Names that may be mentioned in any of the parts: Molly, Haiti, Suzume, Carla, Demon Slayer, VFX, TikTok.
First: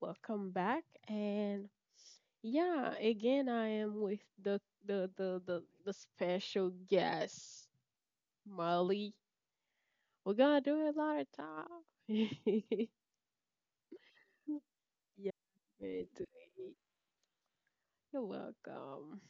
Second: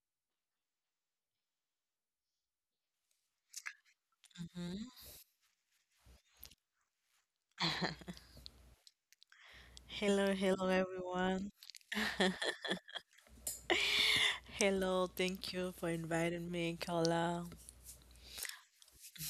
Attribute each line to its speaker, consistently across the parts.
Speaker 1: Welcome back and yeah, again I am with the
Speaker 2: Mhm.
Speaker 1: the the the, the special guest, Molly.
Speaker 2: Hello,
Speaker 1: We're gonna
Speaker 2: hello
Speaker 1: do a lot of
Speaker 2: everyone.
Speaker 1: talk. yeah,
Speaker 2: Hello, thank you for
Speaker 1: very sweet.
Speaker 2: inviting me, Carla.
Speaker 1: You're welcome.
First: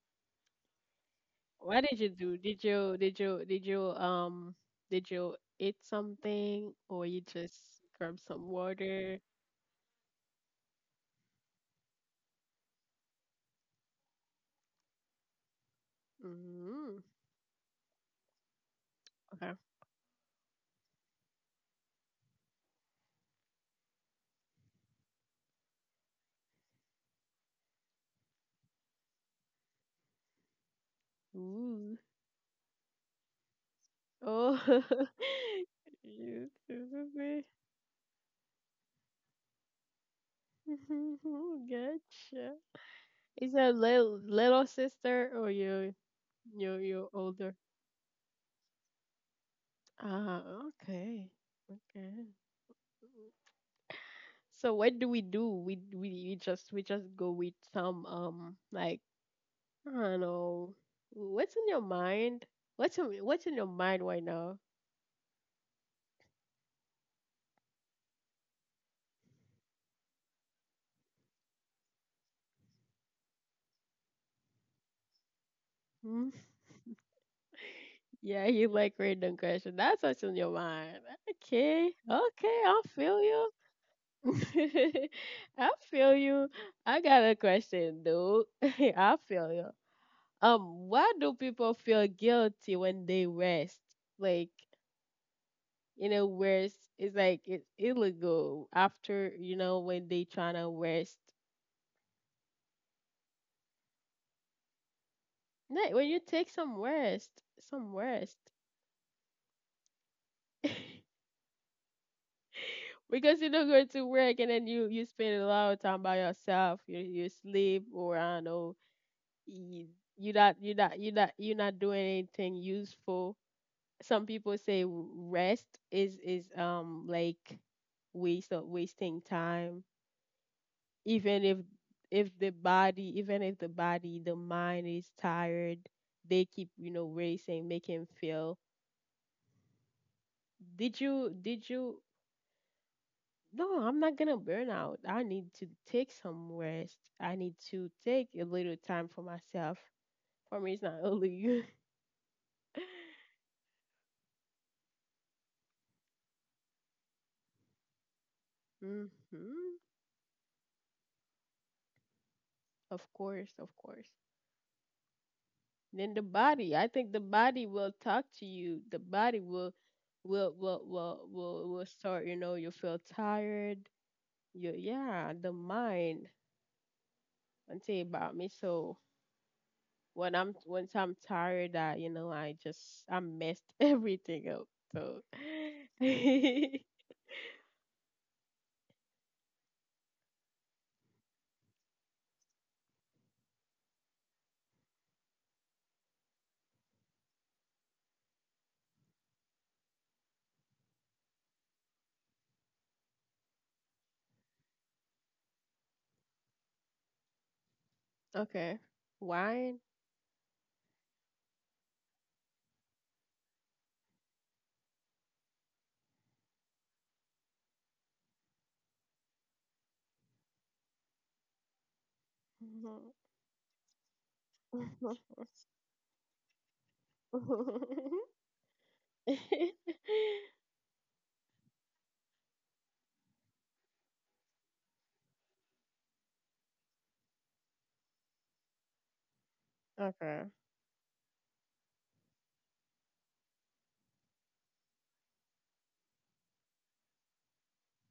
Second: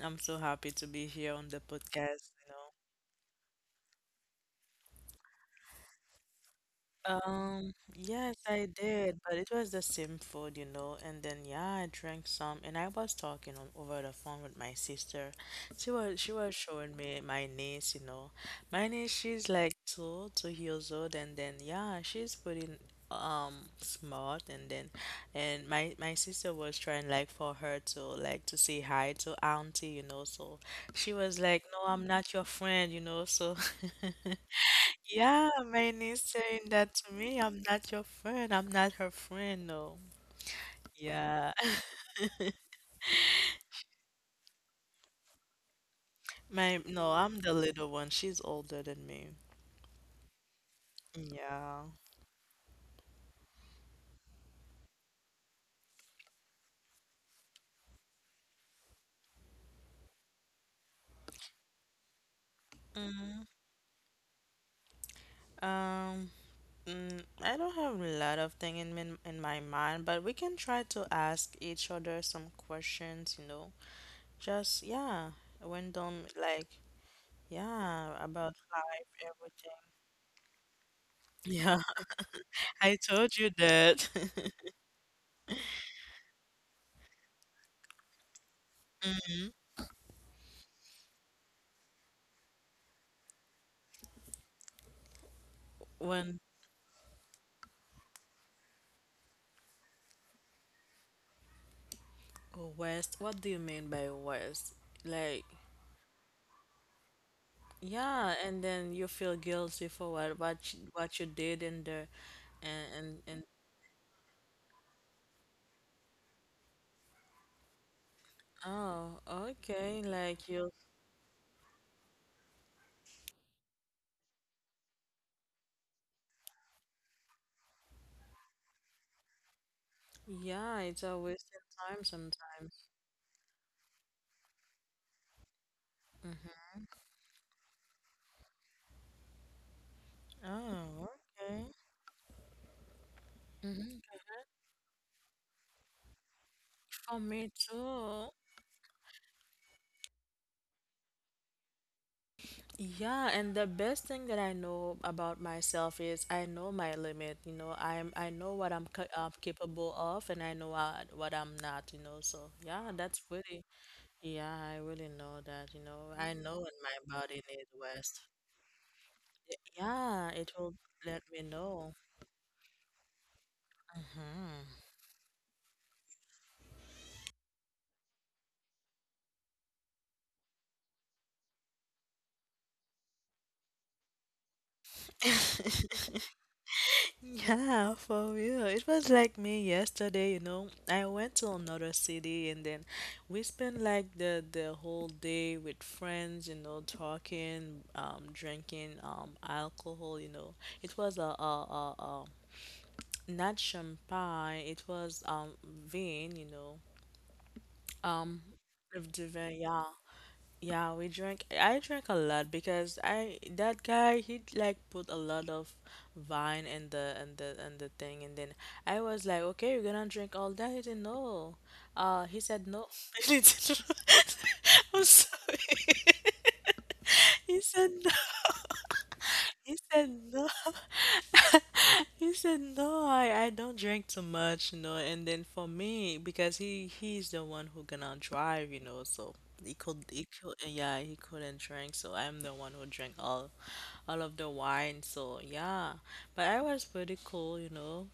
Speaker 2: I'm so happy to be here on the
Speaker 1: What did you
Speaker 2: podcast,
Speaker 1: do?
Speaker 2: you
Speaker 1: Did
Speaker 2: know.
Speaker 1: you did you did you um did you eat something or you just grab
Speaker 2: Yes,
Speaker 1: some
Speaker 2: I
Speaker 1: water?
Speaker 2: did, but it was the same food, you know. And then yeah, I drank some, and I was talking on over the phone with my sister. She was showing
Speaker 1: Mm,
Speaker 2: me my niece, you know. My niece, she's
Speaker 1: okay.
Speaker 2: like two years old, and then yeah, she's pretty smart. And then, and my sister was trying like for her to like to say hi to auntie, you know. So she was like, "No,
Speaker 1: Ooh.
Speaker 2: I'm not your friend," you know. So
Speaker 1: Oh,
Speaker 2: yeah, my niece
Speaker 1: you
Speaker 2: saying that to me.
Speaker 1: Suzume.
Speaker 2: I'm not your friend. I'm not her friend. No. Yeah.
Speaker 1: Gotcha. Is that little sister or you you
Speaker 2: My,
Speaker 1: you
Speaker 2: no, I'm the
Speaker 1: older?
Speaker 2: little one. She's older than me.
Speaker 1: Ah, okay,
Speaker 2: Yeah.
Speaker 1: okay. So what do we do? We just go with some like I don't know what's in your mind. What's in,
Speaker 2: Mm,
Speaker 1: what's in your mind right now?
Speaker 2: um, I don't have a lot of thing in min in my mind, but we can try to ask each other some questions, you know. Just yeah, random
Speaker 1: Hmm?
Speaker 2: like yeah,
Speaker 1: Yeah,
Speaker 2: about
Speaker 1: you like
Speaker 2: life,
Speaker 1: random question.
Speaker 2: everything.
Speaker 1: That's what's in your mind.
Speaker 2: Yeah,
Speaker 1: Okay, okay, I
Speaker 2: I
Speaker 1: feel
Speaker 2: told you
Speaker 1: you.
Speaker 2: that.
Speaker 1: I feel you. I got a question, dude. I feel you. Why do people feel guilty when they rest? Like,
Speaker 2: When
Speaker 1: rest is like it's illegal after, when they trying to rest.
Speaker 2: West? What do you mean by West? Like,
Speaker 1: Like, when you take some rest, some
Speaker 2: yeah,
Speaker 1: rest.
Speaker 2: and then you feel guilty for what you did in there, and
Speaker 1: Because you don't go to work and then you spend a lot of time by yourself. You sleep or I don't know.
Speaker 2: oh,
Speaker 1: You
Speaker 2: okay,
Speaker 1: you
Speaker 2: like
Speaker 1: not
Speaker 2: you,
Speaker 1: you not you not you not doing anything useful. Some people say rest is like waste of wasting time
Speaker 2: yeah, it's a
Speaker 1: even
Speaker 2: wasted time
Speaker 1: if the
Speaker 2: sometimes.
Speaker 1: body even if the body the mind is tired, they
Speaker 2: Mhm.
Speaker 1: keep you know racing, make him feel. did
Speaker 2: Oh,
Speaker 1: you did
Speaker 2: okay.
Speaker 1: you no,
Speaker 2: Mhm.
Speaker 1: I'm not gonna burn out. I need to take some rest.
Speaker 2: For
Speaker 1: I
Speaker 2: me
Speaker 1: need to
Speaker 2: too.
Speaker 1: take a little time for myself. For me, it's not only you.
Speaker 2: Yeah, and the best thing that I know about myself is I know my limit. You know, I know what I'm
Speaker 1: Hmm,
Speaker 2: capable of, and I know what I'm not. You know, so yeah,
Speaker 1: of
Speaker 2: that's
Speaker 1: course,
Speaker 2: really...
Speaker 1: of course.
Speaker 2: Yeah, I really know that, you
Speaker 1: Then
Speaker 2: know.
Speaker 1: the
Speaker 2: I know when
Speaker 1: body, I
Speaker 2: my
Speaker 1: think the
Speaker 2: body
Speaker 1: body
Speaker 2: needs
Speaker 1: will
Speaker 2: rest.
Speaker 1: talk to you. The body will,
Speaker 2: Yeah, it
Speaker 1: will,
Speaker 2: will
Speaker 1: will,
Speaker 2: let
Speaker 1: will,
Speaker 2: me
Speaker 1: will, will
Speaker 2: know.
Speaker 1: start. You know, you feel tired.
Speaker 2: Hmm.
Speaker 1: You, yeah, the mind. And tell you about me. So when I'm once I'm tired, I you know I just I messed everything up. So
Speaker 2: Yeah, for real. It was like me yesterday, you know. I went to another city and then we spent like the whole day with friends, you know, talking, drinking alcohol, you know. It was a not champagne, it was vin, you know. Um,
Speaker 1: okay,
Speaker 2: of the vin,
Speaker 1: wine.
Speaker 2: yeah. Yeah, we drank. I drank a lot because I that guy he like put a lot of wine in the thing, and then I was like, okay, you're gonna drink all that. He didn't know. He said no. He didn't. I'm sorry. He said no. He said no. He said no. I don't drink too much, you know. And then for me, because he's the one who gonna drive, you know. So
Speaker 1: Okay,
Speaker 2: he couldn't drink. So I'm the one who drank all of the wine. So yeah, but I was pretty cool, you know.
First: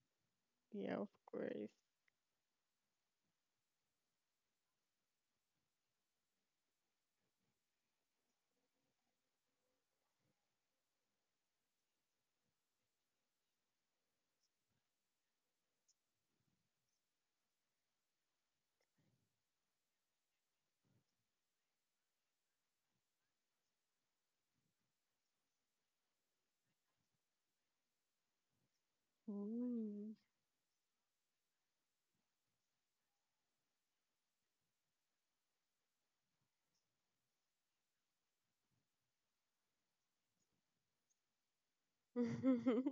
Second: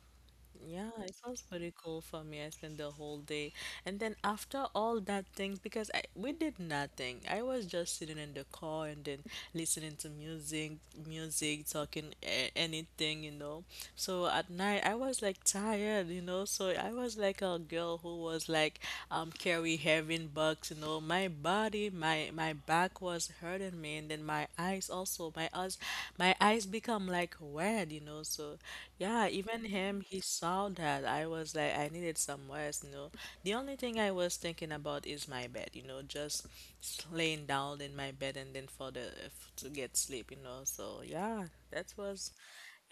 Speaker 2: Yeah,
Speaker 1: yeah, of
Speaker 2: it sounds
Speaker 1: course.
Speaker 2: pretty cool for me. I spent the whole day. And then after all that thing, because we did nothing. I was just sitting in the car and then listening to music, talking a anything, you know. So at night, I was like tired, you know. So I was like a girl who was like carry heavy bucks, you know. My back was hurting me, and then my eyes also. My eyes become like red, you know. So yeah, even him,
Speaker 1: Mm.
Speaker 2: he saw that. I was like, I needed some rest, you know. The only thing I was thinking about is my bed, you know, just laying down in my bed and then to get sleep, you know. So yeah, that was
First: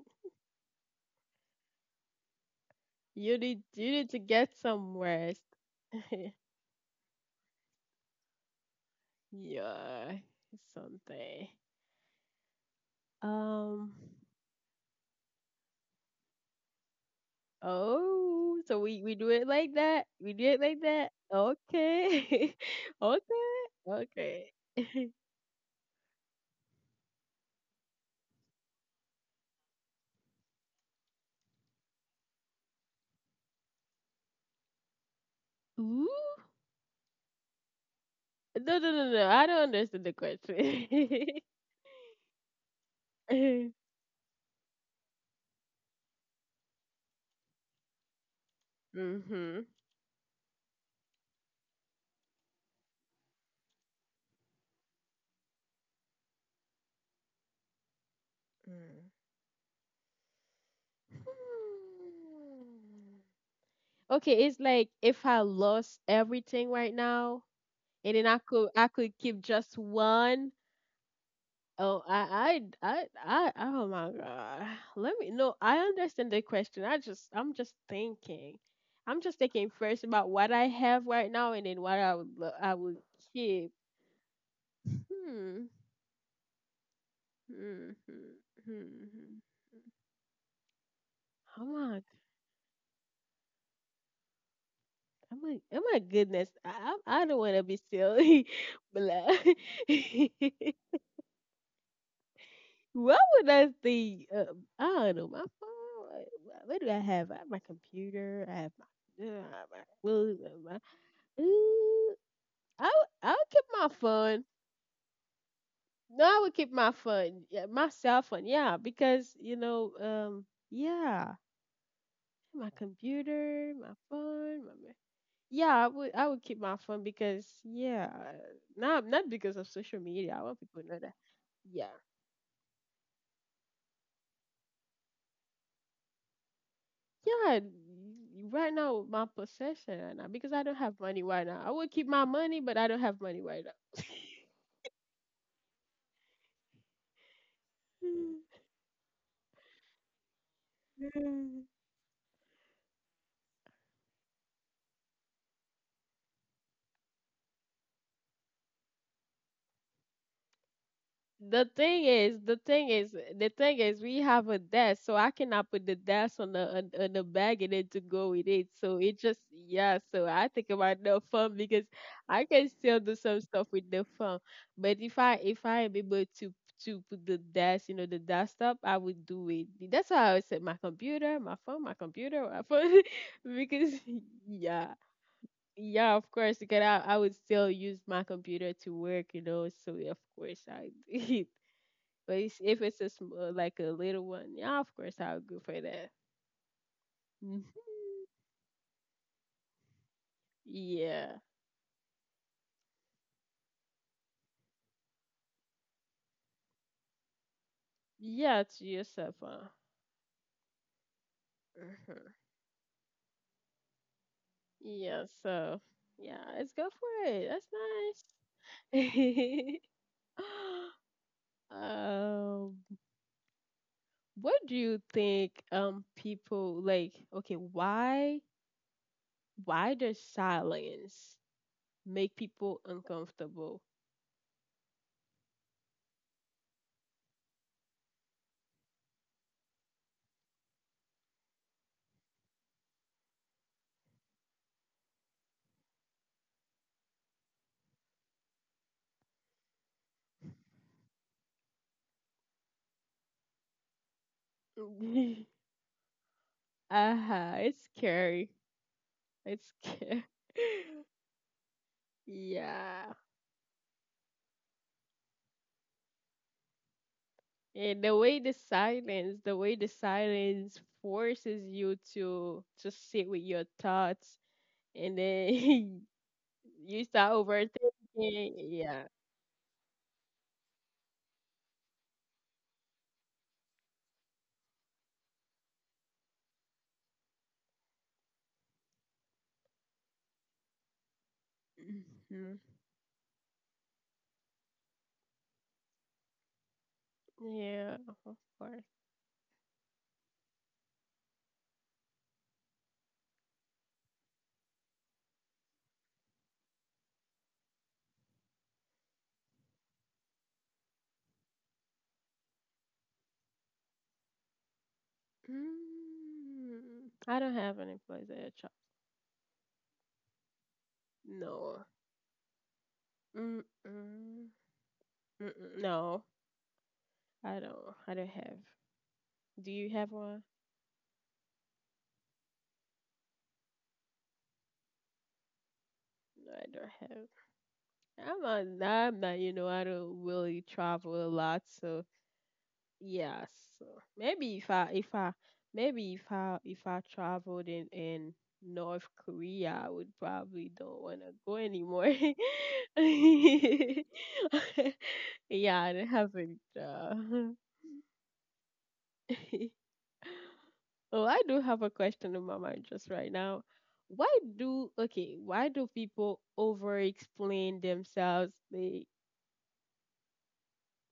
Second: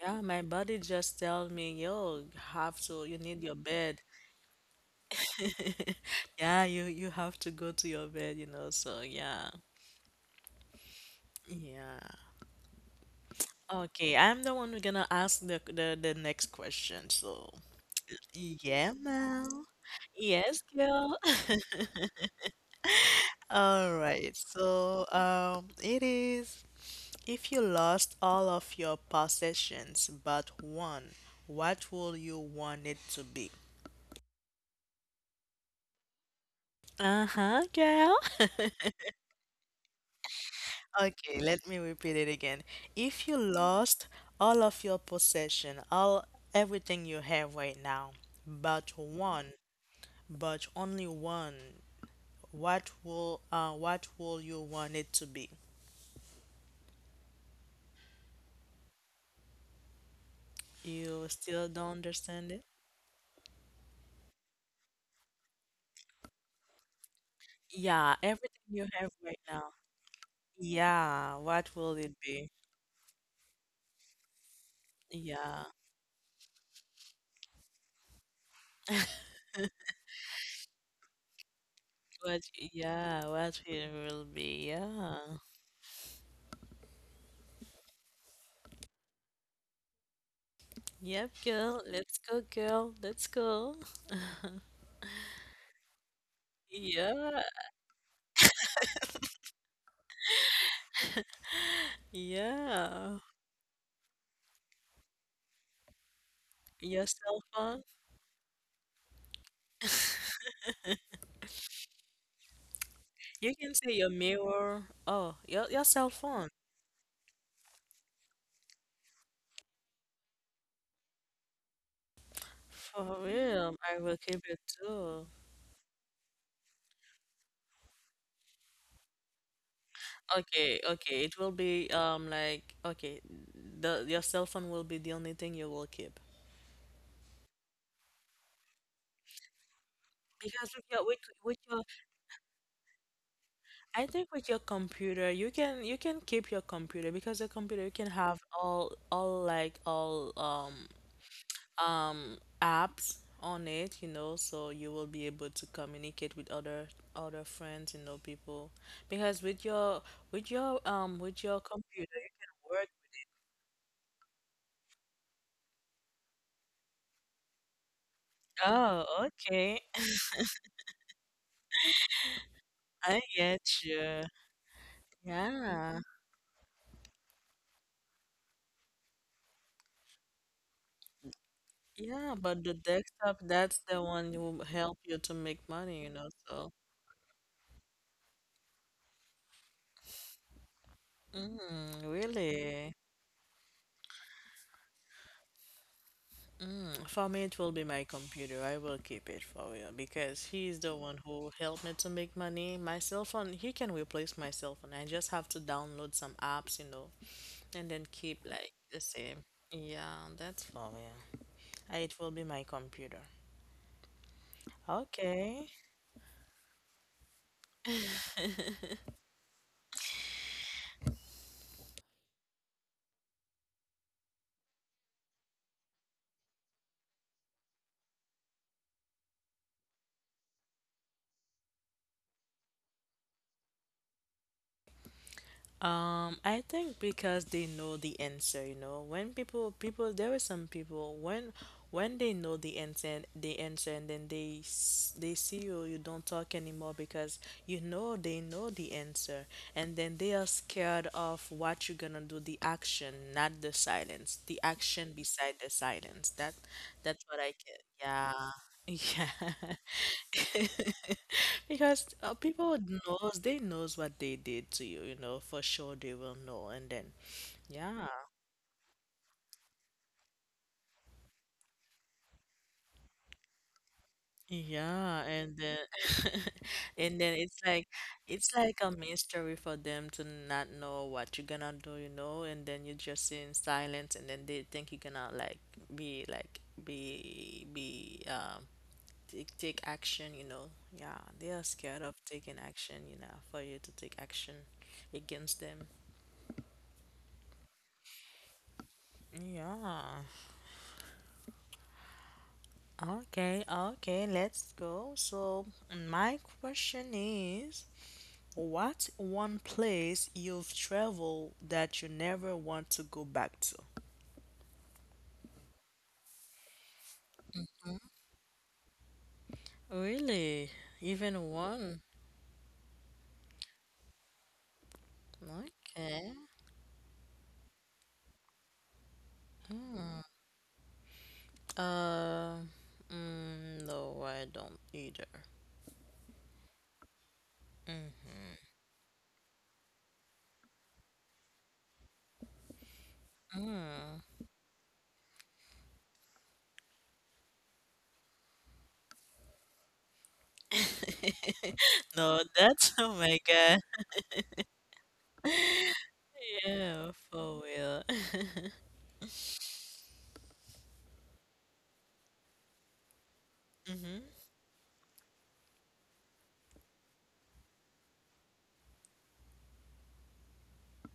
Speaker 2: yeah. My body just tell me, yo, you need your
Speaker 1: You
Speaker 2: bed.
Speaker 1: need to get some rest.
Speaker 2: Yeah, you have to go to your bed, you know. So yeah,
Speaker 1: Yeah, something.
Speaker 2: yeah.
Speaker 1: Um.
Speaker 2: Okay, I'm the one who's gonna ask the next question. So.
Speaker 1: Oh, so
Speaker 2: Yeah,
Speaker 1: we do it
Speaker 2: Mel.
Speaker 1: like that. We do
Speaker 2: Yes,
Speaker 1: it like that.
Speaker 2: girl.
Speaker 1: Okay. Okay.
Speaker 2: All right.
Speaker 1: Okay.
Speaker 2: So, it is if you lost all of your possessions but one, what will you want it to be?
Speaker 1: Ooh.
Speaker 2: Uh-huh, girl.
Speaker 1: No, no, no, no. I don't understand the question.
Speaker 2: Okay, let me repeat it again. If you
Speaker 1: Mhm.
Speaker 2: lost all of your possession, all everything you have right now, but one,
Speaker 1: Mm.
Speaker 2: but only one, what will you want it to be?
Speaker 1: Hmm.
Speaker 2: You still don't understand it?
Speaker 1: Okay, it's like if I lost everything right now,
Speaker 2: Yeah,
Speaker 1: and then I
Speaker 2: everything
Speaker 1: could
Speaker 2: you
Speaker 1: I
Speaker 2: have
Speaker 1: could
Speaker 2: right
Speaker 1: keep
Speaker 2: now.
Speaker 1: just one.
Speaker 2: Yeah, what will it
Speaker 1: Oh,
Speaker 2: be?
Speaker 1: oh my God. Let me
Speaker 2: Yeah,
Speaker 1: no. I understand the question. I'm just thinking. I'm just thinking first about what I have right now and then what I would, I would
Speaker 2: yeah, what
Speaker 1: keep.
Speaker 2: it will be. Yeah.
Speaker 1: Hmm. Hmm. Hmm. Hmm, hmm.
Speaker 2: Yep,
Speaker 1: Oh
Speaker 2: girl.
Speaker 1: my, g-
Speaker 2: Let's go, girl. Let's go.
Speaker 1: oh my, oh my goodness. I don't
Speaker 2: Yeah,
Speaker 1: want to be silly, but like,
Speaker 2: yeah.
Speaker 1: what would I see? I don't know. My phone. Like, what do I
Speaker 2: Your
Speaker 1: have? I
Speaker 2: cell
Speaker 1: have my
Speaker 2: phone.
Speaker 1: computer. I have my. I have my. Mm, I
Speaker 2: You
Speaker 1: would keep
Speaker 2: can
Speaker 1: my
Speaker 2: say your
Speaker 1: phone.
Speaker 2: mirror. Oh, your cell
Speaker 1: No, I
Speaker 2: phone.
Speaker 1: would keep my phone, yeah, my cell phone. Yeah, because you know, yeah, my
Speaker 2: For
Speaker 1: computer,
Speaker 2: real,
Speaker 1: my
Speaker 2: I will keep it
Speaker 1: phone,
Speaker 2: too.
Speaker 1: yeah, I would keep my phone because yeah, not not because of social media. I want
Speaker 2: Okay,
Speaker 1: people to know that.
Speaker 2: okay. It will be
Speaker 1: Yeah,
Speaker 2: like okay, the your cell phone will be the only thing you will keep.
Speaker 1: yeah. Right now, my possession right now because I
Speaker 2: Because
Speaker 1: don't have money right
Speaker 2: with
Speaker 1: now. I
Speaker 2: your...
Speaker 1: would keep my money, but I don't have money right
Speaker 2: I think with your computer you can keep your computer because your computer you can have all like all
Speaker 1: now.
Speaker 2: apps on it, you know, so you will be able to communicate with other friends, you know, people. Because with your
Speaker 1: The thing
Speaker 2: computer you
Speaker 1: is,
Speaker 2: can
Speaker 1: the
Speaker 2: work.
Speaker 1: thing is, the thing is, we have a desk, so I cannot put the desk on on the bag and then to go with it. So
Speaker 2: Oh,
Speaker 1: it just
Speaker 2: okay.
Speaker 1: yeah. So I think about the phone because I can still
Speaker 2: I
Speaker 1: do some
Speaker 2: get
Speaker 1: stuff with the
Speaker 2: you.
Speaker 1: phone. But if I am
Speaker 2: Yeah,
Speaker 1: able to put the desk, you know, the desktop, I would do it. That's why I always said my computer, my phone, my
Speaker 2: yeah,
Speaker 1: computer,
Speaker 2: but
Speaker 1: my
Speaker 2: the
Speaker 1: phone,
Speaker 2: desktop, that's
Speaker 1: because
Speaker 2: the one who will
Speaker 1: yeah.
Speaker 2: help you to make money, you
Speaker 1: Yeah,
Speaker 2: know.
Speaker 1: of course,
Speaker 2: So,
Speaker 1: because I would still use my computer to work, you know. So yeah, of course I
Speaker 2: mm,
Speaker 1: but if
Speaker 2: really?
Speaker 1: it's a like a little one, yeah, of course I'll go for that.
Speaker 2: Mm, for me, it
Speaker 1: Mhm.
Speaker 2: will be my computer. I will keep it for real because he's the one
Speaker 1: Yeah,
Speaker 2: who helped me to make money. My cell phone, he can replace my cell phone. I just have to download some apps, you know, and then keep
Speaker 1: yeah,
Speaker 2: like
Speaker 1: to
Speaker 2: the
Speaker 1: yourself,
Speaker 2: same.
Speaker 1: huh?
Speaker 2: Yeah, that's for real. It
Speaker 1: Hmm.
Speaker 2: will be my computer.
Speaker 1: Yeah,
Speaker 2: Okay.
Speaker 1: so yeah, let's go for it. That's nice. um, what do you think? People like okay, why does silence make people uncomfortable?
Speaker 2: I think because they know the answer, you know, when people there are some people when they know the answer and then they see you you don't talk anymore because you know they know the answer and then they are scared of what you're gonna do: the action, not the silence, the action beside the silence that... that's what I
Speaker 1: Uh-huh,
Speaker 2: get.
Speaker 1: it's
Speaker 2: Yeah.
Speaker 1: scary. It's
Speaker 2: Yeah.
Speaker 1: scary.
Speaker 2: Because people
Speaker 1: Yeah.
Speaker 2: knows they knows what they did to you, you know, for sure they will know. And then
Speaker 1: And
Speaker 2: yeah.
Speaker 1: the way the silence, the way the silence forces you to sit with your thoughts, and
Speaker 2: Yeah, and
Speaker 1: then
Speaker 2: then
Speaker 1: you
Speaker 2: and
Speaker 1: start
Speaker 2: then it's
Speaker 1: overthinking.
Speaker 2: like a
Speaker 1: Yeah.
Speaker 2: mystery for them to not know what you're gonna do, you know, and then you just sit in silence and then they think you're gonna like be take take action, you know. Yeah, they are scared of taking
Speaker 1: Hmm.
Speaker 2: action, you know, for you to take action against them.
Speaker 1: Yeah, of course.
Speaker 2: Yeah. Okay, okay, let's go. So, my question is, what one place you've traveled that you never want to go back to?
Speaker 1: Mm, I don't have any place at a child.
Speaker 2: Really? Even
Speaker 1: No.
Speaker 2: one?
Speaker 1: Mm-mm. Mm-mm. No,
Speaker 2: Okay.
Speaker 1: I don't. I don't have. Do you have
Speaker 2: Hmm.
Speaker 1: one?
Speaker 2: Uh, no, I don't either.
Speaker 1: No, I don't have. I'm not, you know, I don't really travel a lot, so yes.
Speaker 2: Mm-hmm.
Speaker 1: Maybe if I maybe if I traveled in North Korea, I would probably don't want to go anymore.
Speaker 2: No, that's, oh my God.
Speaker 1: Yeah, I haven't.
Speaker 2: Yeah, for real.
Speaker 1: Oh, I do have a question in my mind just right now.
Speaker 2: Mm-hmm.
Speaker 1: Why do okay? Why do people over explain themselves? They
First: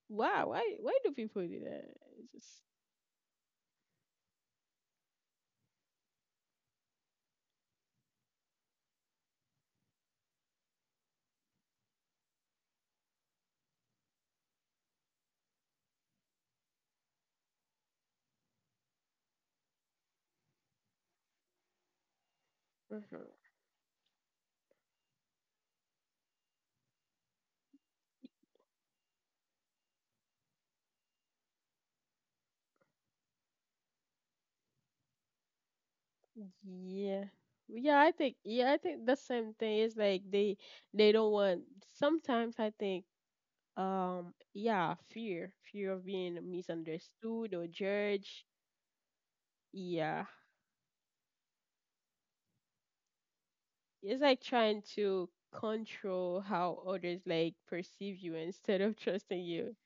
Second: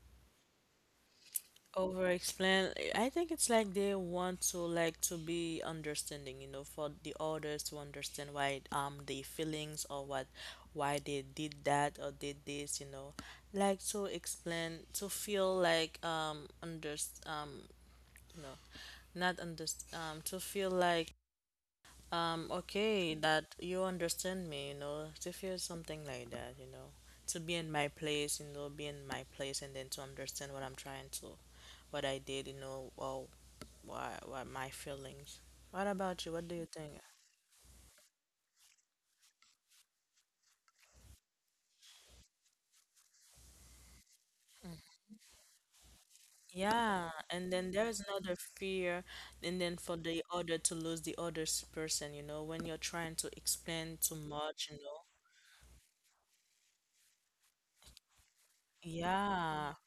Speaker 1: why do people do that?
Speaker 2: Over
Speaker 1: It's just
Speaker 2: explain. I think it's like they want to like to be understanding, you know, for the others to understand why their feelings or what why they did that or did this, you know. Like to explain to feel like under um you know, not under to feel like okay,
Speaker 1: uh-huh.
Speaker 2: that you understand me, you know, to feel something like that, you know, to be in my place, you know, be in my place and then to understand what I'm trying what I did, you know, well, what my feelings. What about you? What do you think?
Speaker 1: Yeah. I think yeah, I think the same thing is like they don't want sometimes I think yeah, fear. Fear of being
Speaker 2: Yeah, and
Speaker 1: misunderstood or
Speaker 2: then there is another
Speaker 1: judged.
Speaker 2: fear, and then for the
Speaker 1: Yeah.
Speaker 2: other to lose the person, you know, when you're trying to explain too
Speaker 1: It's like
Speaker 2: much, you
Speaker 1: trying
Speaker 2: know.
Speaker 1: to control how others like perceive you instead of trusting
Speaker 2: Yeah,
Speaker 1: you.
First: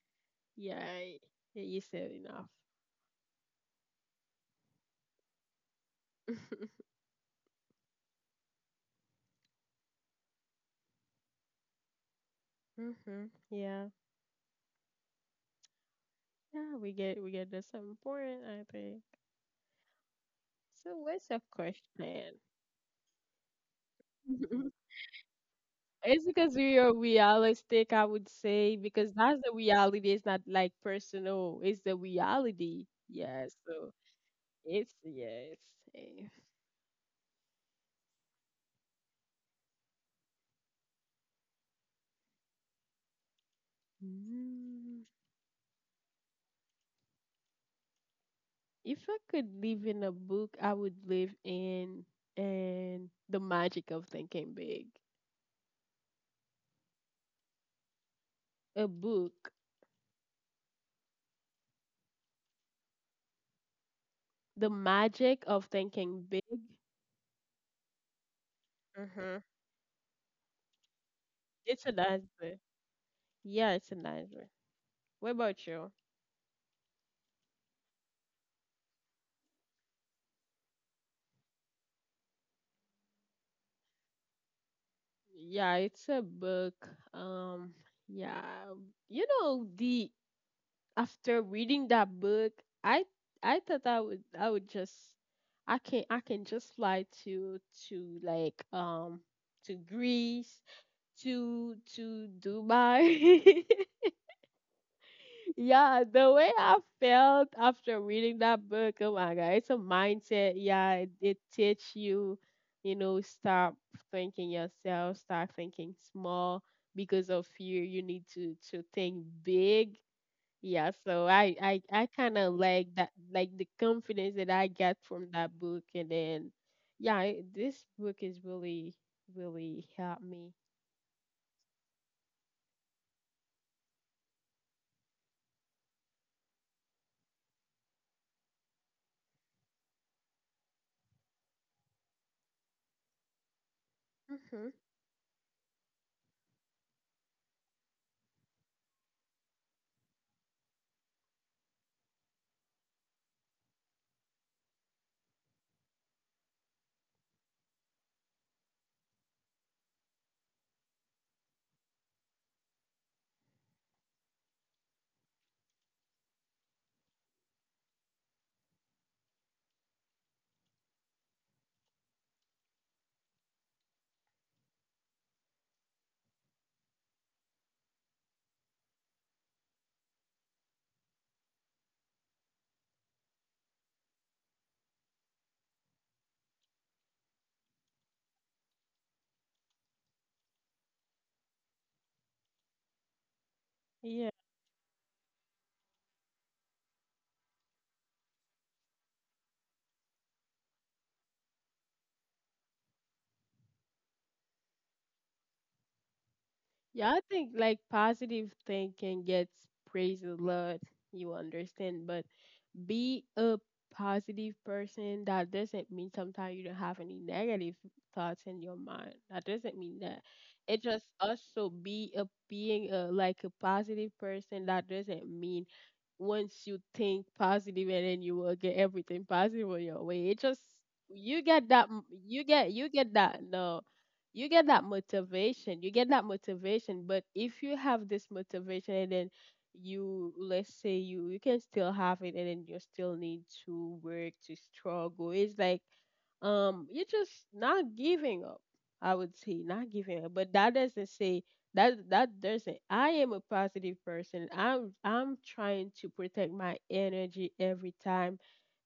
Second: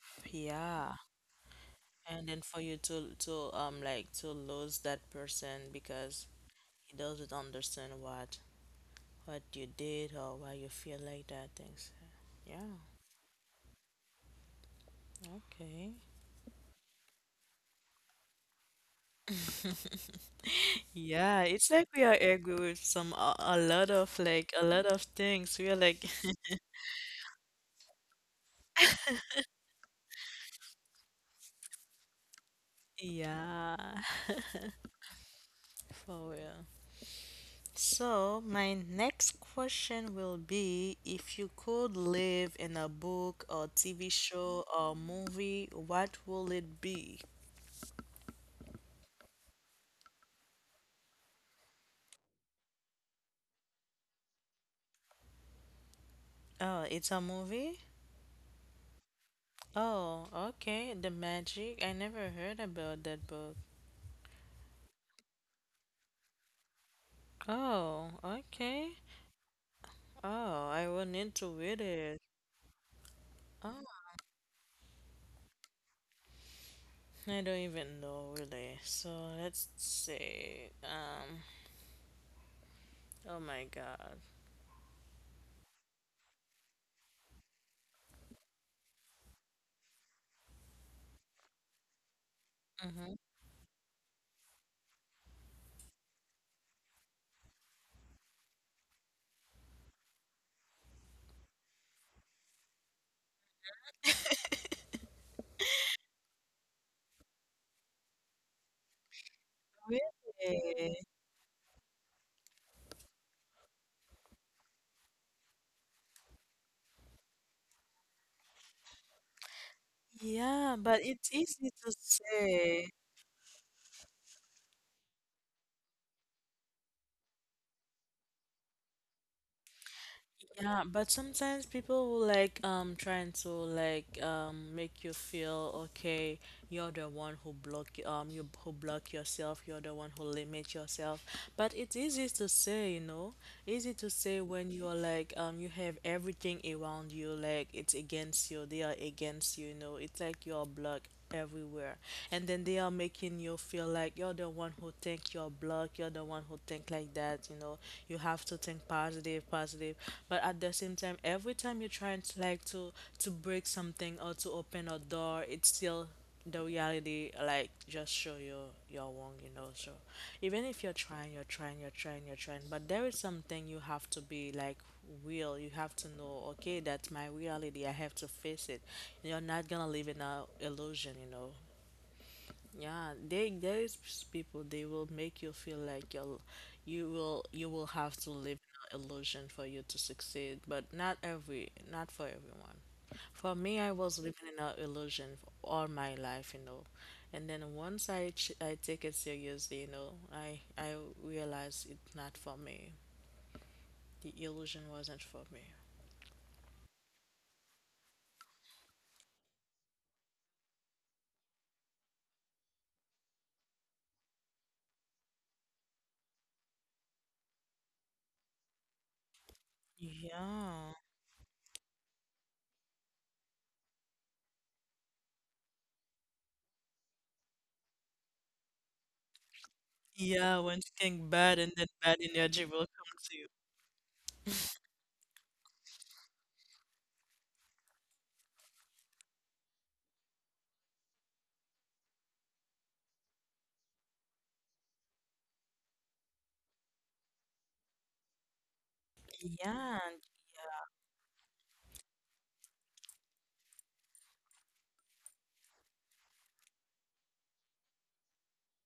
Speaker 1: Yeah,
Speaker 2: yeah.
Speaker 1: I- yeah, you said
Speaker 2: And then
Speaker 1: enough.
Speaker 2: for you to like to lose that person because he doesn't understand what you did or why you feel like that things. Yeah,
Speaker 1: Mhm. Yeah.
Speaker 2: okay.
Speaker 1: Yeah, we get the same point, I think. So what's your
Speaker 2: Yeah, it's like we are
Speaker 1: question?
Speaker 2: angry with a lot of like a lot of things. We are like
Speaker 1: It's because we are realistic, I would say, because that's the reality. It's not like personal. It's the reality. Yeah. So
Speaker 2: yeah.
Speaker 1: it's yeah. It's safe.
Speaker 2: For real. So, my next question will be if you could live in a book or TV show or
Speaker 1: Mm,
Speaker 2: movie, what will it be?
Speaker 1: if I could live in a book, I would live in the Magic of Thinking Big.
Speaker 2: Oh, it's a movie?
Speaker 1: A book,
Speaker 2: Oh, okay. The Magic. I never heard about that book.
Speaker 1: the Magic of Thinking Big.
Speaker 2: Oh, okay.
Speaker 1: Mm-hmm.
Speaker 2: Oh, I will need to read
Speaker 1: It's a
Speaker 2: it.
Speaker 1: nice one. Yeah,
Speaker 2: Oh,
Speaker 1: it's a nice one. What about you?
Speaker 2: I don't even know really. So let's see. Oh my God.
Speaker 1: Yeah, it's a book. Um, yeah, you know the after reading that book, I
Speaker 2: Mm-hmm.
Speaker 1: I thought I would just I can just fly to like to Greece to Dubai. Yeah, the way I felt after reading that book, oh my God, it's a mindset. Yeah,
Speaker 2: Really?
Speaker 1: it teach you, you know, stop thinking yourself, start thinking small because of fear. You need to think big.
Speaker 2: Yeah,
Speaker 1: Yeah,
Speaker 2: but
Speaker 1: so
Speaker 2: it's
Speaker 1: I
Speaker 2: easy
Speaker 1: I
Speaker 2: to
Speaker 1: I kind of
Speaker 2: say.
Speaker 1: like that, like the confidence that I got from that book, and then yeah, this book is really really helped me.
Speaker 2: Yeah, but sometimes people will like trying to like make you feel okay, you're the one who block you who block yourself, you're the one who limit yourself. But it's easy to say, you know. Easy to say when
Speaker 1: Mm-hmm.
Speaker 2: you're like you have everything around you, like it's against you, they are against you, you know. It's like you're blocked everywhere, and then they are making you feel like you're the one who think you're blocked, you're the one who think like that, you know. You have to think positive positive, but at the same time every time you're trying to like to break something or to open a door, it's still the reality like just show you you're wrong, you know. So even if you're trying, you're trying, you're trying, you're trying, but there is something you have to be like real, you have to know, okay, that's my reality, I have to face it. You're not gonna live in a illusion, you know. Yeah, they there is people, they will make you feel like you'll you will have to live in an illusion for you to succeed, but not every, not for everyone. For me, I was living in an illusion all my life, you know. And then once I take it seriously, you know, I realized it's not for me. The illusion wasn't for me.
Speaker 1: Yeah, I think like positive thinking gets praised a lot. You understand, but be a positive person. That doesn't mean sometimes you don't have any negative thoughts in your mind. That doesn't mean that. It
Speaker 2: Yeah.
Speaker 1: just also be a being a like a positive person. That doesn't mean once you think positive and then you will get everything positive on your way. It just
Speaker 2: Yeah, when you think
Speaker 1: you
Speaker 2: bad
Speaker 1: get
Speaker 2: and
Speaker 1: that
Speaker 2: then bad energy
Speaker 1: you
Speaker 2: will
Speaker 1: get
Speaker 2: come
Speaker 1: that
Speaker 2: to you.
Speaker 1: no, you get that motivation, you get that motivation, but if you have this motivation and then you let's say you you can still have it and then you still need to work to struggle. It's like you're just not giving up. I would say not
Speaker 2: Yeah,
Speaker 1: giving up, but that doesn't say that doesn't. I am a positive person. I'm trying to protect my energy every time,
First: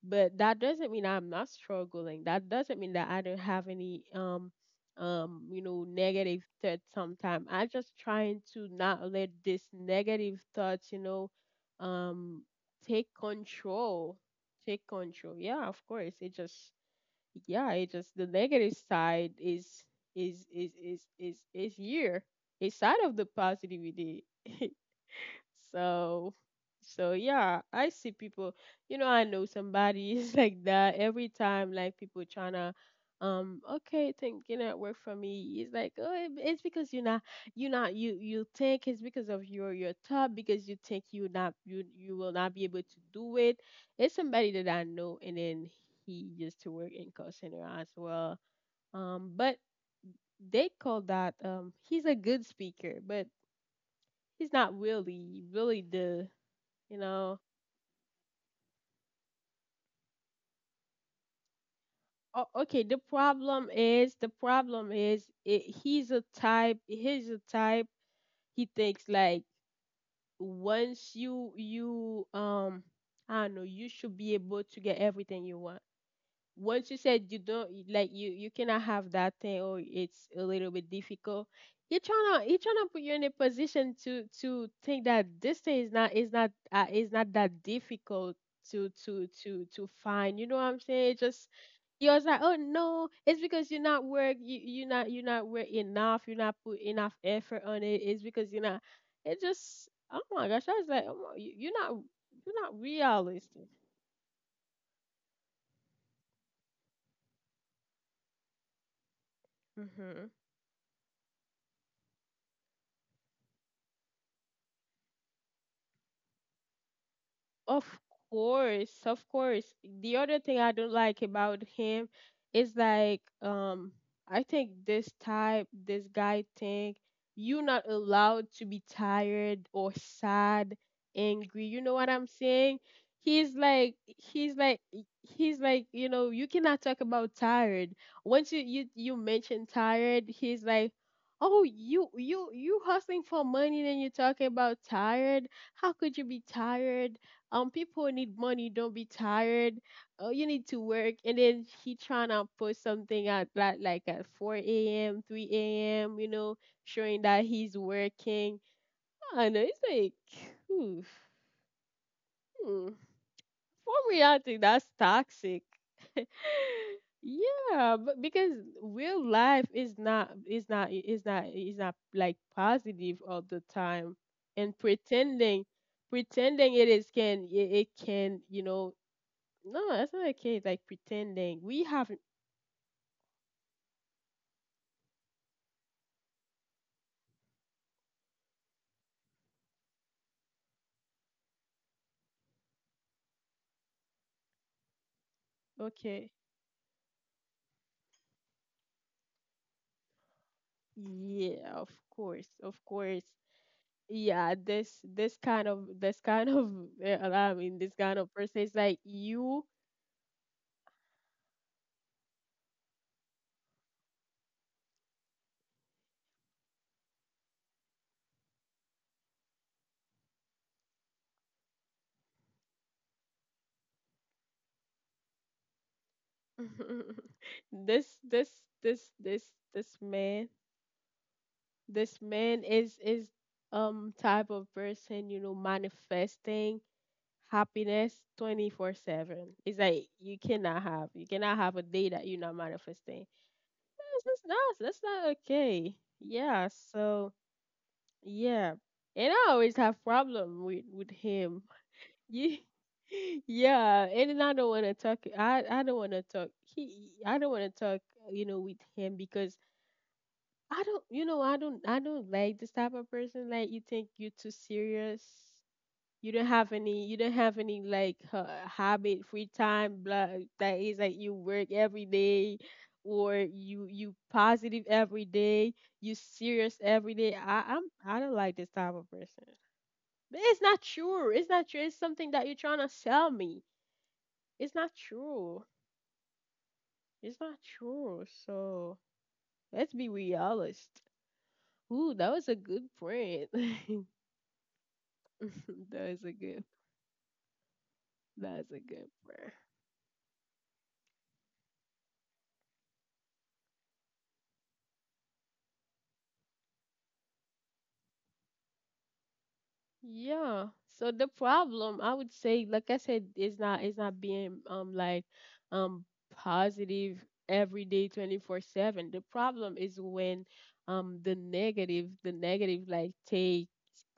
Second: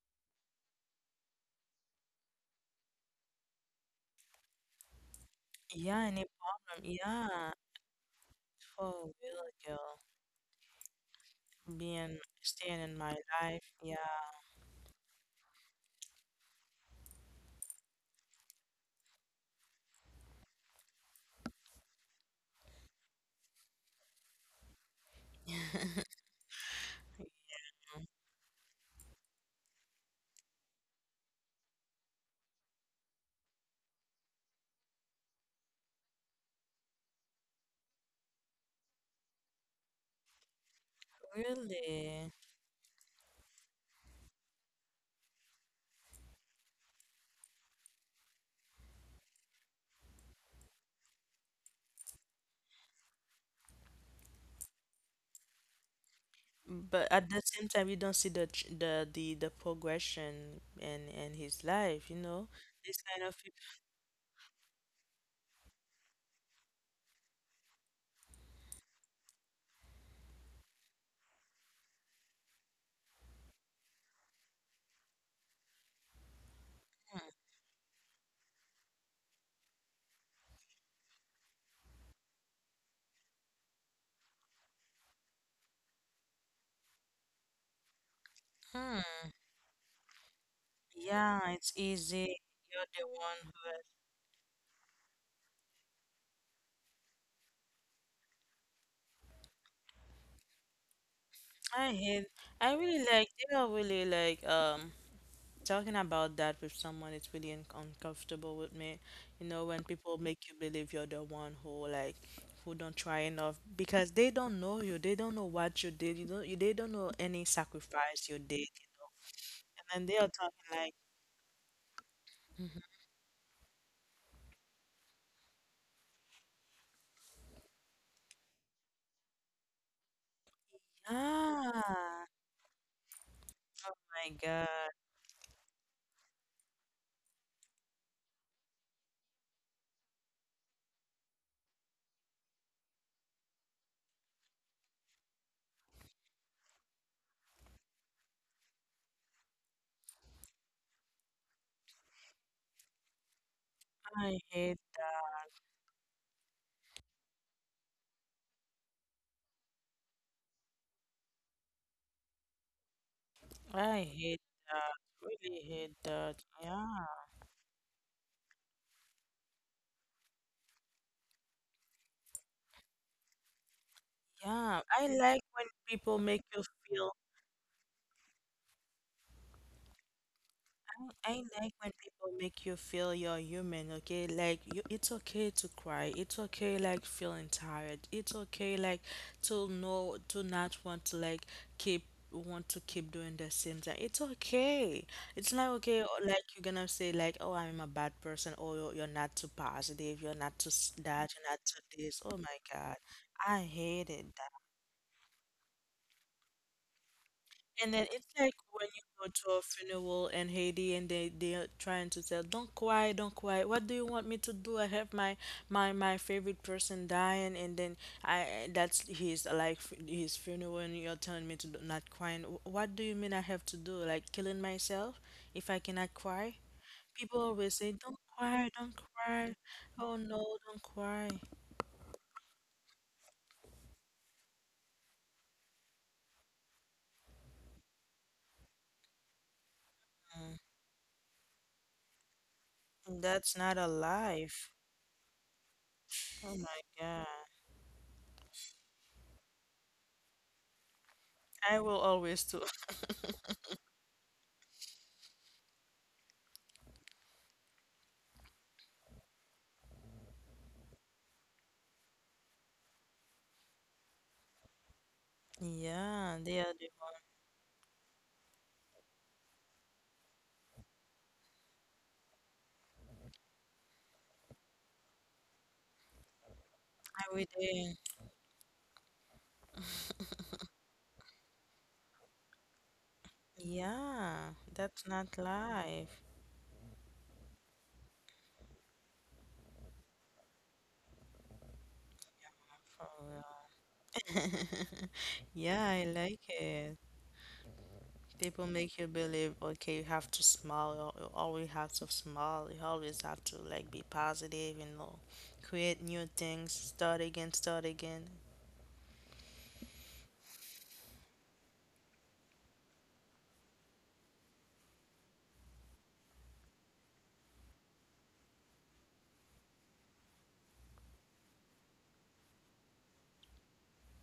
Speaker 1: but that doesn't mean I'm not struggling. That doesn't mean that I don't have any you know
Speaker 2: yeah, any
Speaker 1: negative
Speaker 2: problem.
Speaker 1: thoughts. Sometimes
Speaker 2: Yeah,
Speaker 1: I just trying to
Speaker 2: for
Speaker 1: not let
Speaker 2: real,
Speaker 1: this
Speaker 2: girl.
Speaker 1: negative thoughts, you know,
Speaker 2: Being
Speaker 1: um
Speaker 2: staying in
Speaker 1: take
Speaker 2: my life. Yeah.
Speaker 1: control, take control, yeah, of course. It just yeah, it just the negative side is is here a side of the positivity. So, so yeah, I see people. You know, I know somebody is like that every time. Like people trying to, okay, think you know, work for me. It's like, oh, it's because you're not, you think it's because of your top because you think you you
Speaker 2: Really?
Speaker 1: will not be able to do it. It's somebody that I know, and then he used to work in call center as well. But they call that he's a good speaker, but he's not really really the you
Speaker 2: But at the
Speaker 1: know.
Speaker 2: same time, you don't see the the progression in his life, you know.
Speaker 1: Oh, okay. The
Speaker 2: This kind of people.
Speaker 1: problem is, the problem is, it, he's a type. He's a type. He thinks like once you I don't know, you should be able to get everything you want. Once you said you don't like you cannot have that thing, or it's a little bit difficult. You're trying to put you in a position to think that this thing is not that difficult to
Speaker 2: Hmm.
Speaker 1: to to to find. You know what I'm saying? It just,
Speaker 2: Yeah, it's
Speaker 1: you're just
Speaker 2: easy.
Speaker 1: like, oh
Speaker 2: You're the
Speaker 1: no,
Speaker 2: one
Speaker 1: it's
Speaker 2: who
Speaker 1: because you're
Speaker 2: has-
Speaker 1: not work, you're not work enough, you're not put enough effort on it, it's because you're not. It just, oh my gosh, I was like, oh, you're
Speaker 2: I
Speaker 1: not,
Speaker 2: hate.
Speaker 1: you're
Speaker 2: I
Speaker 1: not
Speaker 2: really like. They
Speaker 1: realistic.
Speaker 2: are really like talking about that with someone. It's really un uncomfortable with me. You know, when people
Speaker 1: Hmm.
Speaker 2: make you believe you're the one who like who don't try enough because they don't know you. They don't know what you did. You don't. They don't know any
Speaker 1: Of
Speaker 2: sacrifice you did,
Speaker 1: course, of course.
Speaker 2: and then they
Speaker 1: The
Speaker 2: are
Speaker 1: other thing
Speaker 2: talking
Speaker 1: I don't
Speaker 2: like.
Speaker 1: like about him is
Speaker 2: Hmm.
Speaker 1: like, I think this guy think you're not allowed to be tired or sad, angry. You know what
Speaker 2: Ah,
Speaker 1: I'm saying? He's like
Speaker 2: my
Speaker 1: he's
Speaker 2: God.
Speaker 1: like he's like, you know, you cannot talk about tired. Once you mention tired, he's like, oh, you hustling for money, then you're talking about tired, how could you be tired? People need money, don't be tired. Oh, you need to work. And then he trying to post something at like at
Speaker 2: I hate,
Speaker 1: 4 a.m., 3 a.m., you know, showing that he's working. I know, it's like, oof. Hmm. For
Speaker 2: I
Speaker 1: me,
Speaker 2: hate
Speaker 1: I think that's
Speaker 2: that. Really
Speaker 1: toxic.
Speaker 2: hate that. Yeah.
Speaker 1: Yeah, but because real life is not like positive all the time. And
Speaker 2: Yeah.
Speaker 1: pretending pretending it is, can it can, you know. No, that's not okay. It's like
Speaker 2: I
Speaker 1: pretending.
Speaker 2: like
Speaker 1: We
Speaker 2: when
Speaker 1: have.
Speaker 2: people make you feel you're human, okay? Like you, it's okay to cry. It's okay like feeling tired. It's okay like to know to not want to like keep want to keep doing the same thing. It's okay. It's not okay or,
Speaker 1: Okay.
Speaker 2: like you're gonna say like, "Oh, I'm a bad person," or you're not too positive. You're not too that. You're not
Speaker 1: Yeah,
Speaker 2: too
Speaker 1: of
Speaker 2: this." Oh
Speaker 1: course,
Speaker 2: my
Speaker 1: of
Speaker 2: God,
Speaker 1: course.
Speaker 2: I hated that.
Speaker 1: Yeah, this kind of I mean
Speaker 2: And
Speaker 1: this
Speaker 2: then
Speaker 1: kind
Speaker 2: it's
Speaker 1: of
Speaker 2: like
Speaker 1: person is
Speaker 2: when
Speaker 1: like
Speaker 2: you go to a
Speaker 1: you.
Speaker 2: funeral in Haiti and they are trying to tell, don't cry, don't cry. What do you want me to do? I have my my favorite person dying, and then I that's his like his funeral, and you're telling me to do- not crying. What do you mean I have to do? Like killing myself if I cannot cry? People always say, don't
Speaker 1: this this
Speaker 2: cry, don't
Speaker 1: this this
Speaker 2: cry.
Speaker 1: this
Speaker 2: Oh
Speaker 1: man
Speaker 2: no, don't cry.
Speaker 1: is type of person, you know, manifesting happiness 24/7. It's like you cannot have a day that you're not manifesting.
Speaker 2: That's not a
Speaker 1: Yes, that's
Speaker 2: life.
Speaker 1: not that's not okay.
Speaker 2: Oh
Speaker 1: Yeah,
Speaker 2: my God.
Speaker 1: so yeah. And I always have problem with him.
Speaker 2: I will always
Speaker 1: Yeah.
Speaker 2: do.
Speaker 1: Yeah, and then I don't want to talk. I don't want to talk. He I don't want to talk. You know, with him, because I don't. You know, I don't. I don't like this type of person. Like, you think you're too serious, you
Speaker 2: Yeah,
Speaker 1: don't
Speaker 2: they
Speaker 1: have
Speaker 2: are the
Speaker 1: any you don't have any like, habit, free time, blah, that is like you work every day, or you positive every day, you serious every
Speaker 2: I
Speaker 1: day.
Speaker 2: would,
Speaker 1: i i'm i don't like this type of person. But it's not true, it's something that you're trying to sell me.
Speaker 2: yeah,
Speaker 1: it's not
Speaker 2: that's not
Speaker 1: true
Speaker 2: life
Speaker 1: it's not true so let's be realist. Ooh, that was a good
Speaker 2: for real.
Speaker 1: print.
Speaker 2: Yeah, I
Speaker 1: That was a
Speaker 2: like
Speaker 1: good.
Speaker 2: it. People
Speaker 1: That was a
Speaker 2: make you
Speaker 1: good
Speaker 2: believe,
Speaker 1: print.
Speaker 2: okay, you have to smile, you you always have to smile, you always have to like be positive, you know, create new things, start again,
Speaker 1: Yeah. So the problem, I would say, like I said, is not being like, um positive every day 24/7. The problem is when the negative like takes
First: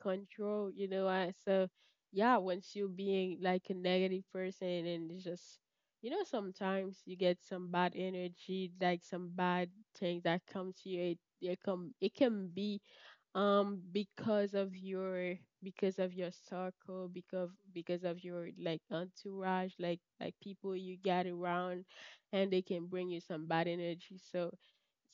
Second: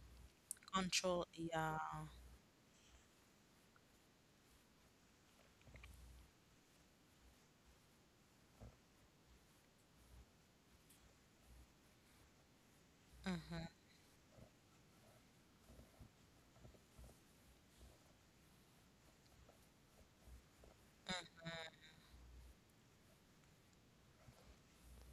Speaker 1: control, you know.
Speaker 2: control,
Speaker 1: I, so
Speaker 2: yeah.
Speaker 1: yeah, once you being like a negative person, and it's just, you know, sometimes you get some bad energy, like some bad things that come to you. It can be
Speaker 2: Mm.
Speaker 1: because of your, because of your circle, because of your like entourage, like people you get around, and they can bring you some bad energy, so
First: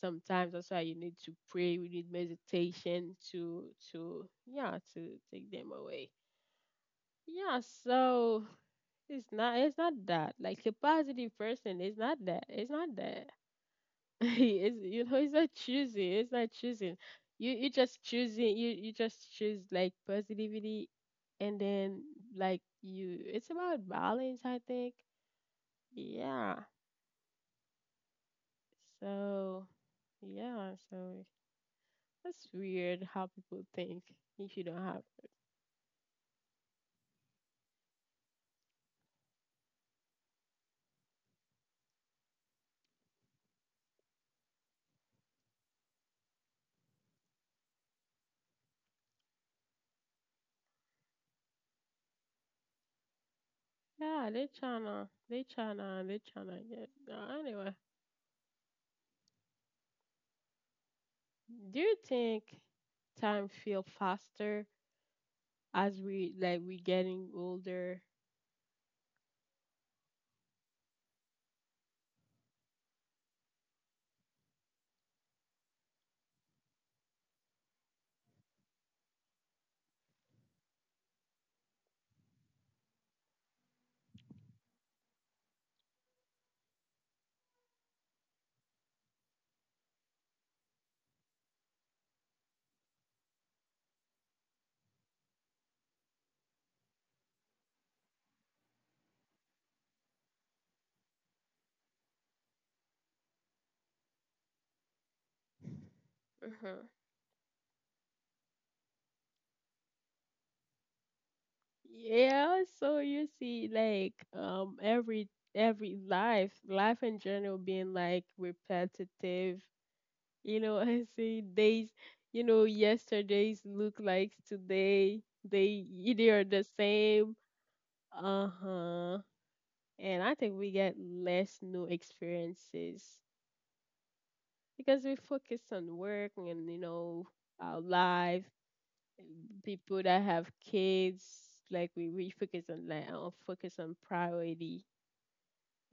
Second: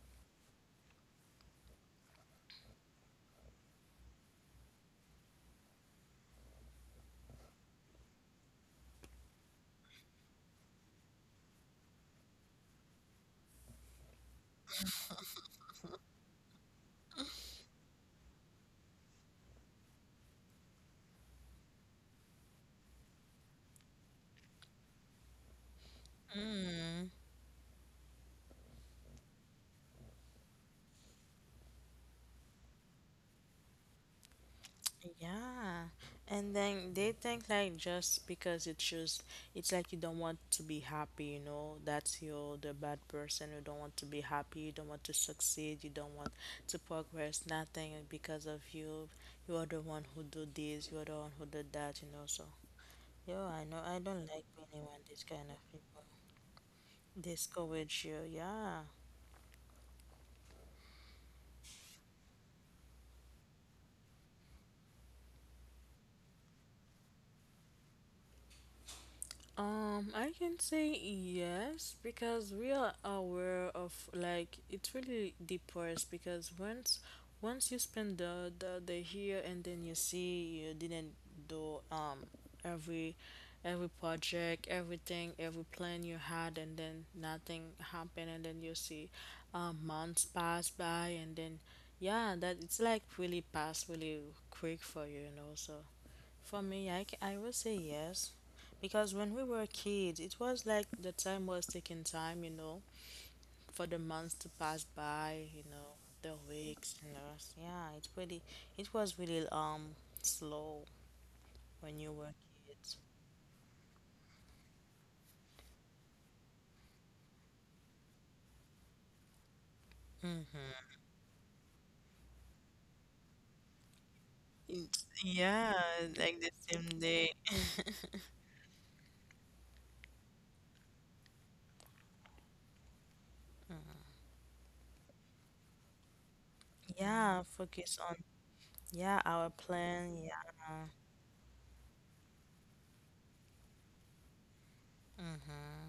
Speaker 1: sometimes that's why you need to pray, we need meditation to yeah, to take them away. Yeah, so it's not that, like a positive person, it's not that. He is, you know, it's not choosing, you just choosing, you just choose like positivity, and then, like you, it's about balance, I think. Yeah, so, yeah, so that's weird how people think, if you don't have it.
Speaker 2: Yeah. And then they think like just because it's just it's like you don't want to be happy, you know, that's you're the bad person. You don't want to be happy, you don't want to succeed, you don't want to progress, nothing because of you. You are the one who do this, you are the one who did that, you know. So yeah, I know I don't
Speaker 1: Yeah, they
Speaker 2: like being around
Speaker 1: tryna
Speaker 2: this
Speaker 1: they
Speaker 2: kind of
Speaker 1: tryna
Speaker 2: people.
Speaker 1: they tryna get. No, anyway,
Speaker 2: Discourage you, yeah.
Speaker 1: do you think time feel faster as we, like, we getting older?
Speaker 2: I can say yes because we are aware of like it's really depressed because once you spend the year and then you see you didn't do every every project, everything, every plan you had, and then nothing happened, and then you see months pass by, and then yeah, that it's like really pass really quick for you, you know. So for me, I will say yes because when we were kids, it was like the time was taking time, you know, for the months to pass by, you know, the
Speaker 1: Uh-huh.
Speaker 2: weeks and the rest. Yeah, it's pretty. It was really slow when you were
Speaker 1: Yeah, so
Speaker 2: kids.
Speaker 1: you see, like, um, every every life in general being like repetitive. You
Speaker 2: It's-
Speaker 1: know, I see days, you know, yesterdays look like today.
Speaker 2: Yeah,
Speaker 1: They are
Speaker 2: like the
Speaker 1: the
Speaker 2: same
Speaker 1: same.
Speaker 2: day.
Speaker 1: Uh-huh. And I think we get less new experiences, because we focus on work and, you know,
Speaker 2: Yeah,
Speaker 1: our
Speaker 2: focus on
Speaker 1: life,
Speaker 2: yeah our
Speaker 1: people
Speaker 2: plan.
Speaker 1: that have
Speaker 2: Yeah.
Speaker 1: kids, like we focus on like, on focus on priority.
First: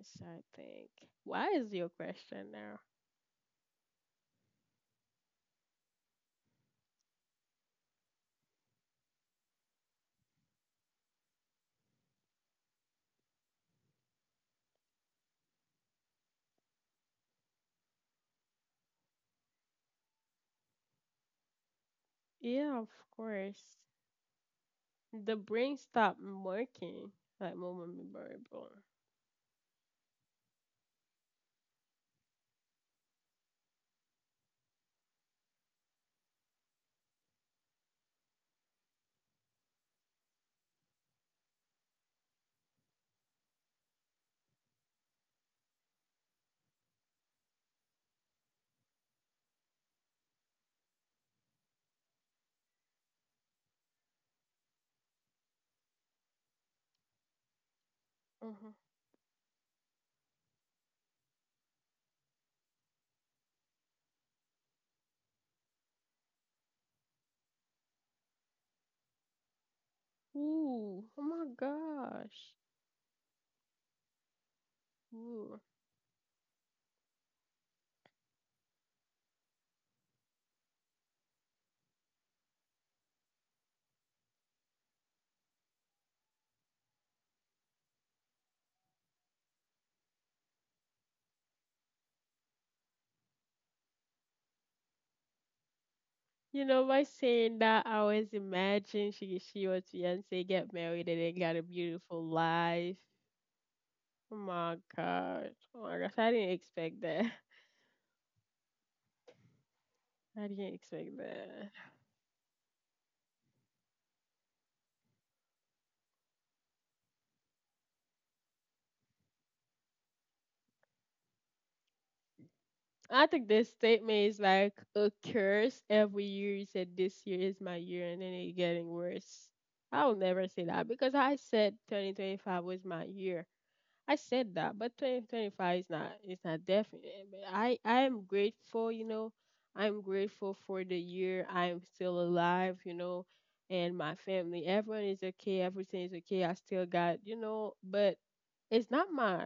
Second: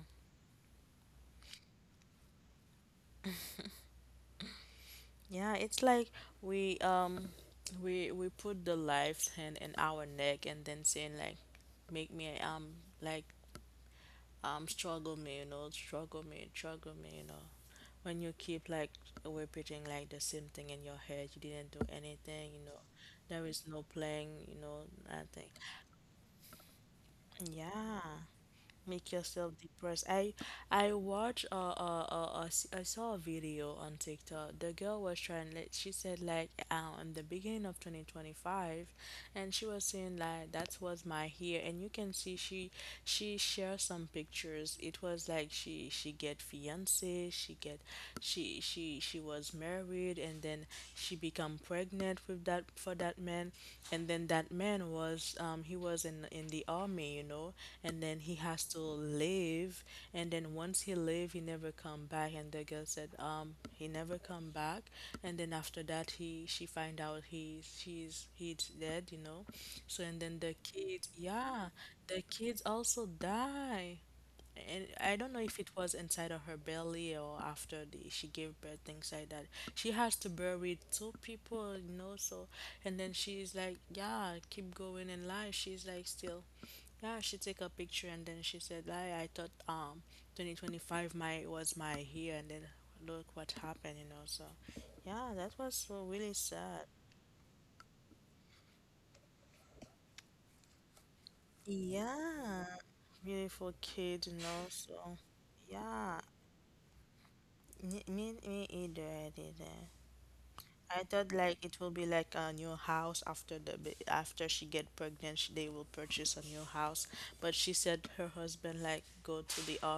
Speaker 1: So I think, why is your question now?
Speaker 2: Yeah, it's like we um we put the life's hand in our neck and then saying like make me like struggle me, you know, struggle me, you know. When you keep like repeating like the same thing in your head, you didn't do anything, you
Speaker 1: Yeah,
Speaker 2: know.
Speaker 1: of
Speaker 2: There is
Speaker 1: course.
Speaker 2: no playing, you know,
Speaker 1: The
Speaker 2: nothing.
Speaker 1: brain stopped working, like, moment
Speaker 2: Yeah.
Speaker 1: memorable.
Speaker 2: Make yourself depressed. I saw a video on TikTok. The girl was trying like she said like in the beginning of 2025, and she was saying like that was my hair, and you can see she shares some pictures. It was like she get fiance, she was married, and then she become pregnant with that for that man, and then that man was he was in the army, you know, and then he has
Speaker 1: Uh-huh.
Speaker 2: to leave, and then once he leave he never come back, and the girl said, he never come back, and then after that he she find out he she's he's dead, you know. So and then the
Speaker 1: Ooh,
Speaker 2: kids,
Speaker 1: oh my
Speaker 2: yeah, the
Speaker 1: gosh.
Speaker 2: kids also die, and I don't know if
Speaker 1: Ooh.
Speaker 2: it was inside of her belly or after she gave birth, things like that. She has to bury two people, you know. So, and then she's like, "Yeah, keep going in life." She's like, still, yeah. She take a picture, and then she said, "Like, I thought, 2025 my was my year, and then look what happened," you know. So yeah, that was so really
Speaker 1: You
Speaker 2: sad.
Speaker 1: know, by saying that, I always imagine she was Beyonce, get married, and then got a beautiful
Speaker 2: Yeah,
Speaker 1: life.
Speaker 2: beautiful kid, you
Speaker 1: Oh
Speaker 2: know.
Speaker 1: my
Speaker 2: So
Speaker 1: gosh. Oh my
Speaker 2: yeah,
Speaker 1: gosh, I didn't expect that.
Speaker 2: me either.
Speaker 1: I didn't
Speaker 2: I
Speaker 1: expect
Speaker 2: thought like
Speaker 1: that.
Speaker 2: it will be like a new house after after she get pregnant, they will purchase a new house. But she said her husband like go to the
Speaker 1: I think this statement is like a curse. Every year you said this year is my year, and then it's getting worse. I'll never say that, because I said 2025 was my year. I said that, but 2025 is not, it's not definite. But I am grateful, you know. I'm grateful for the year, I'm still alive, you know, and my family. Everyone is okay, everything is okay. I still got, you know, but it's not my,